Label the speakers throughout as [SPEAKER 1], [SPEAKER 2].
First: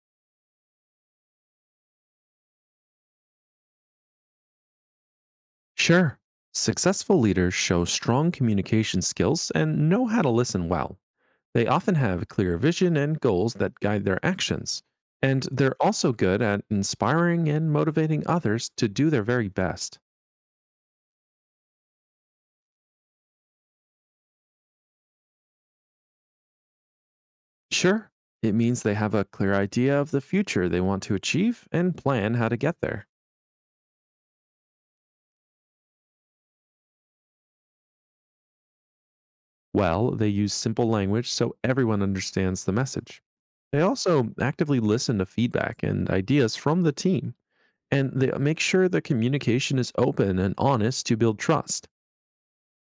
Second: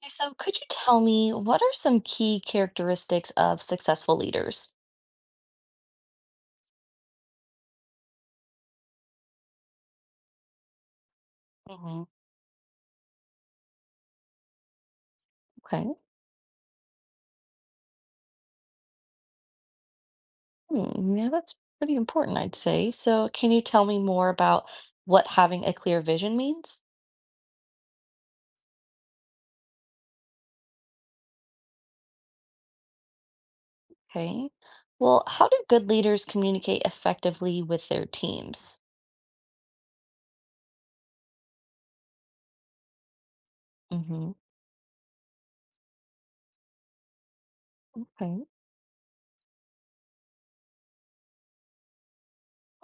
[SPEAKER 1] Okay. So, could you tell me what are some key characteristics of successful leaders?
[SPEAKER 2] Sure. Successful leaders show strong communication skills and know how to listen well. They often
[SPEAKER 1] Hmm.
[SPEAKER 2] have clear vision and goals that guide their actions. And they're
[SPEAKER 1] Okay.
[SPEAKER 2] also good at inspiring and motivating others to do their very best.
[SPEAKER 1] Hmm, yeah, that's pretty important, I'd say. So, can you tell me more about what having a clear vision means?
[SPEAKER 2] Sure, it means they have a clear idea of the future they want to achieve and plan how to get there.
[SPEAKER 1] Okay. Well, how do good leaders communicate effectively with their teams?
[SPEAKER 2] Well, they use simple language so everyone understands the message. They also
[SPEAKER 1] Hmm.
[SPEAKER 2] actively listen to feedback and ideas from the team, and they
[SPEAKER 1] Okay.
[SPEAKER 2] make sure the communication is open and honest to build trust.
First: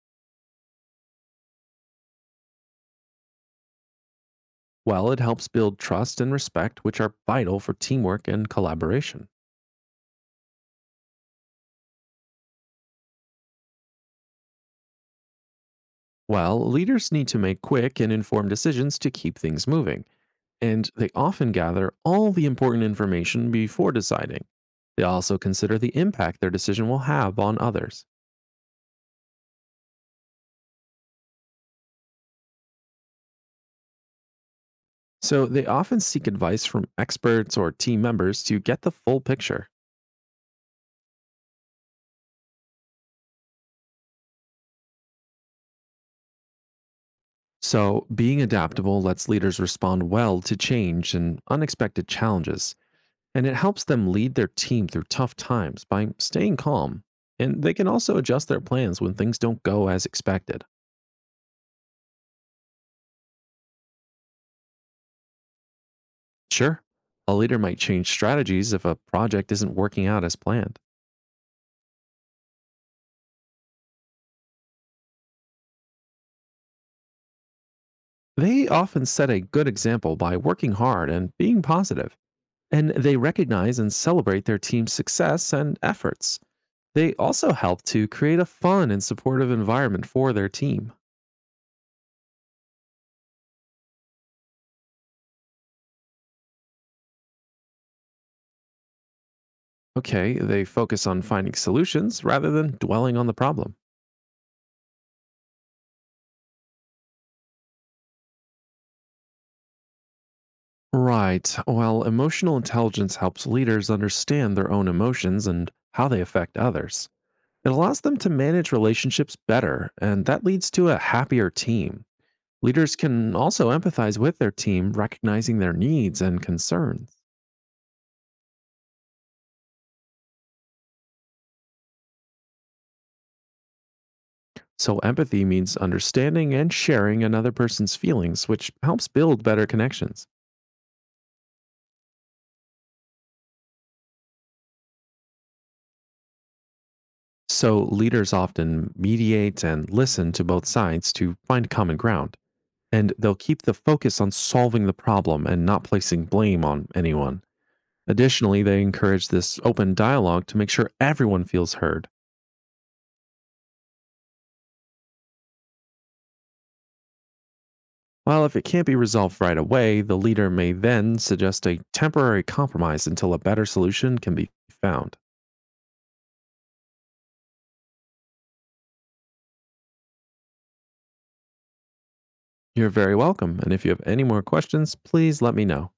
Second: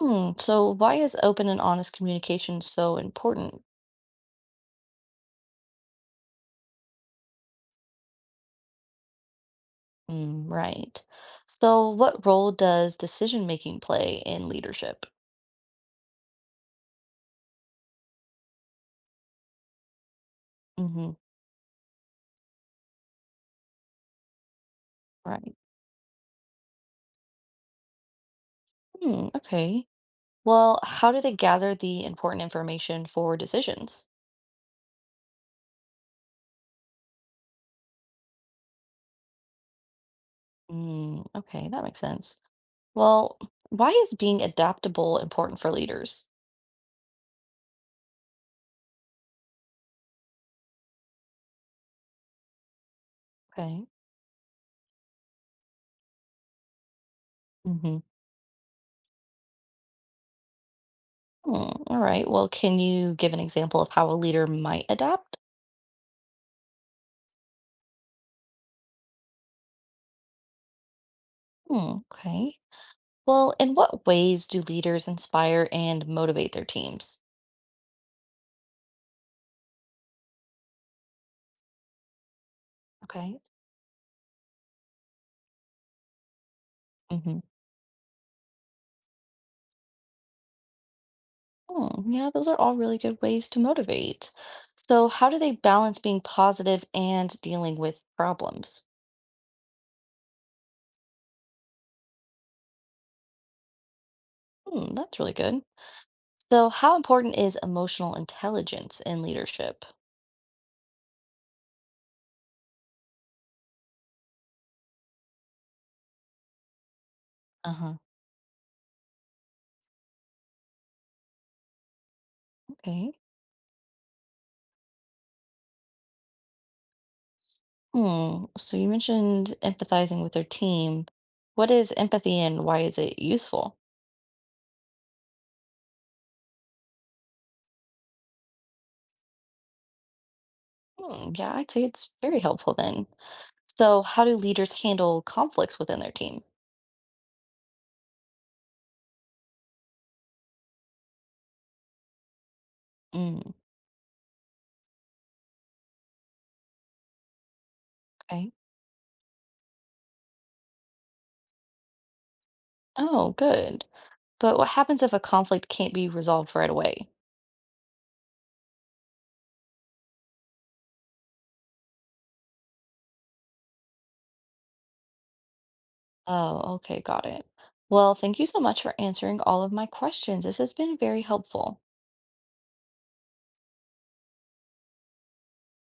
[SPEAKER 1] Hmm, so why is open and honest communication so important?
[SPEAKER 2] Well, it helps build trust and respect, which are vital for teamwork and collaboration.
[SPEAKER 1] Mm, right. So, what role does decision making play in leadership?
[SPEAKER 2] Well, leaders need to make quick and informed decisions to keep things moving, and they
[SPEAKER 1] Hmm.
[SPEAKER 2] often gather all the important information before deciding. They also
[SPEAKER 1] Right.
[SPEAKER 2] consider the impact their decision will have on others.
[SPEAKER 1] Hmm, okay. Well, how do they gather the important information for decisions?
[SPEAKER 2] So they often seek advice from experts or team members to get the full picture.
[SPEAKER 1] Mm, okay, that makes sense. Well, why is being adaptable important for leaders?
[SPEAKER 2] So, being adaptable lets leaders respond well to change and unexpected challenges, and it helps
[SPEAKER 1] Okay.
[SPEAKER 2] them lead their team through tough times by staying calm. And they can
[SPEAKER 1] Mm-hmm.
[SPEAKER 2] also adjust their plans when things don't go as expected.
[SPEAKER 1] Hmm, all right. Well, can you give an example of how a leader might adapt?
[SPEAKER 2] Sure, a leader might change strategies if a project isn't working out as planned.
[SPEAKER 1] Hmm, okay. Well, in what ways do leaders inspire and motivate their teams?
[SPEAKER 2] They often set a good example by working hard and being positive, and they
[SPEAKER 1] Okay.
[SPEAKER 2] recognize and celebrate their team's success and efforts. They
[SPEAKER 1] Mm-hmm.
[SPEAKER 2] also help to create a fun and supportive environment for their team.
[SPEAKER 1] Yeah, those are all really good ways to motivate. So, how do they balance being positive and dealing with problems?
[SPEAKER 2] Okay, they focus on finding solutions rather than dwelling on the problem.
[SPEAKER 1] Hmm, that's really good. So, how important is emotional intelligence in leadership?
[SPEAKER 2] Right. Well, emotional intelligence helps leaders understand their own emotions and how they affect others. It
[SPEAKER 1] Uh-huh.
[SPEAKER 2] allows them to manage relationships better, and that leads to a happier team. Leaders
[SPEAKER 1] Okay.
[SPEAKER 2] can also empathize with their team, recognizing their needs and concerns.
[SPEAKER 1] Hmm. So, you mentioned empathizing with their team. What is empathy and why is it useful?
[SPEAKER 2] So, empathy means understanding and sharing another person's feelings, which helps build better connections.
[SPEAKER 1] Hmm, yeah, I'd say it's very helpful then. So, how do leaders handle conflicts within their team?
[SPEAKER 2] So, leaders often mediate and listen to both sides to find common ground, and they'll
[SPEAKER 1] Mm,
[SPEAKER 2] keep the focus on solving the problem and not placing blame on anyone.
[SPEAKER 1] okay.
[SPEAKER 2] Additionally, they encourage this open dialogue to make sure everyone feels heard.
[SPEAKER 1] Oh, good. But what happens if a conflict can't be resolved right away?
[SPEAKER 2] While if it can't be resolved right away, the leader may then suggest a temporary compromise until a better solution can be found.
[SPEAKER 1] Oh, okay, got it. Well, thank you so much for answering all of my questions. This has been very helpful.
[SPEAKER 2] You're very welcome, and if you have any more questions, please let me know.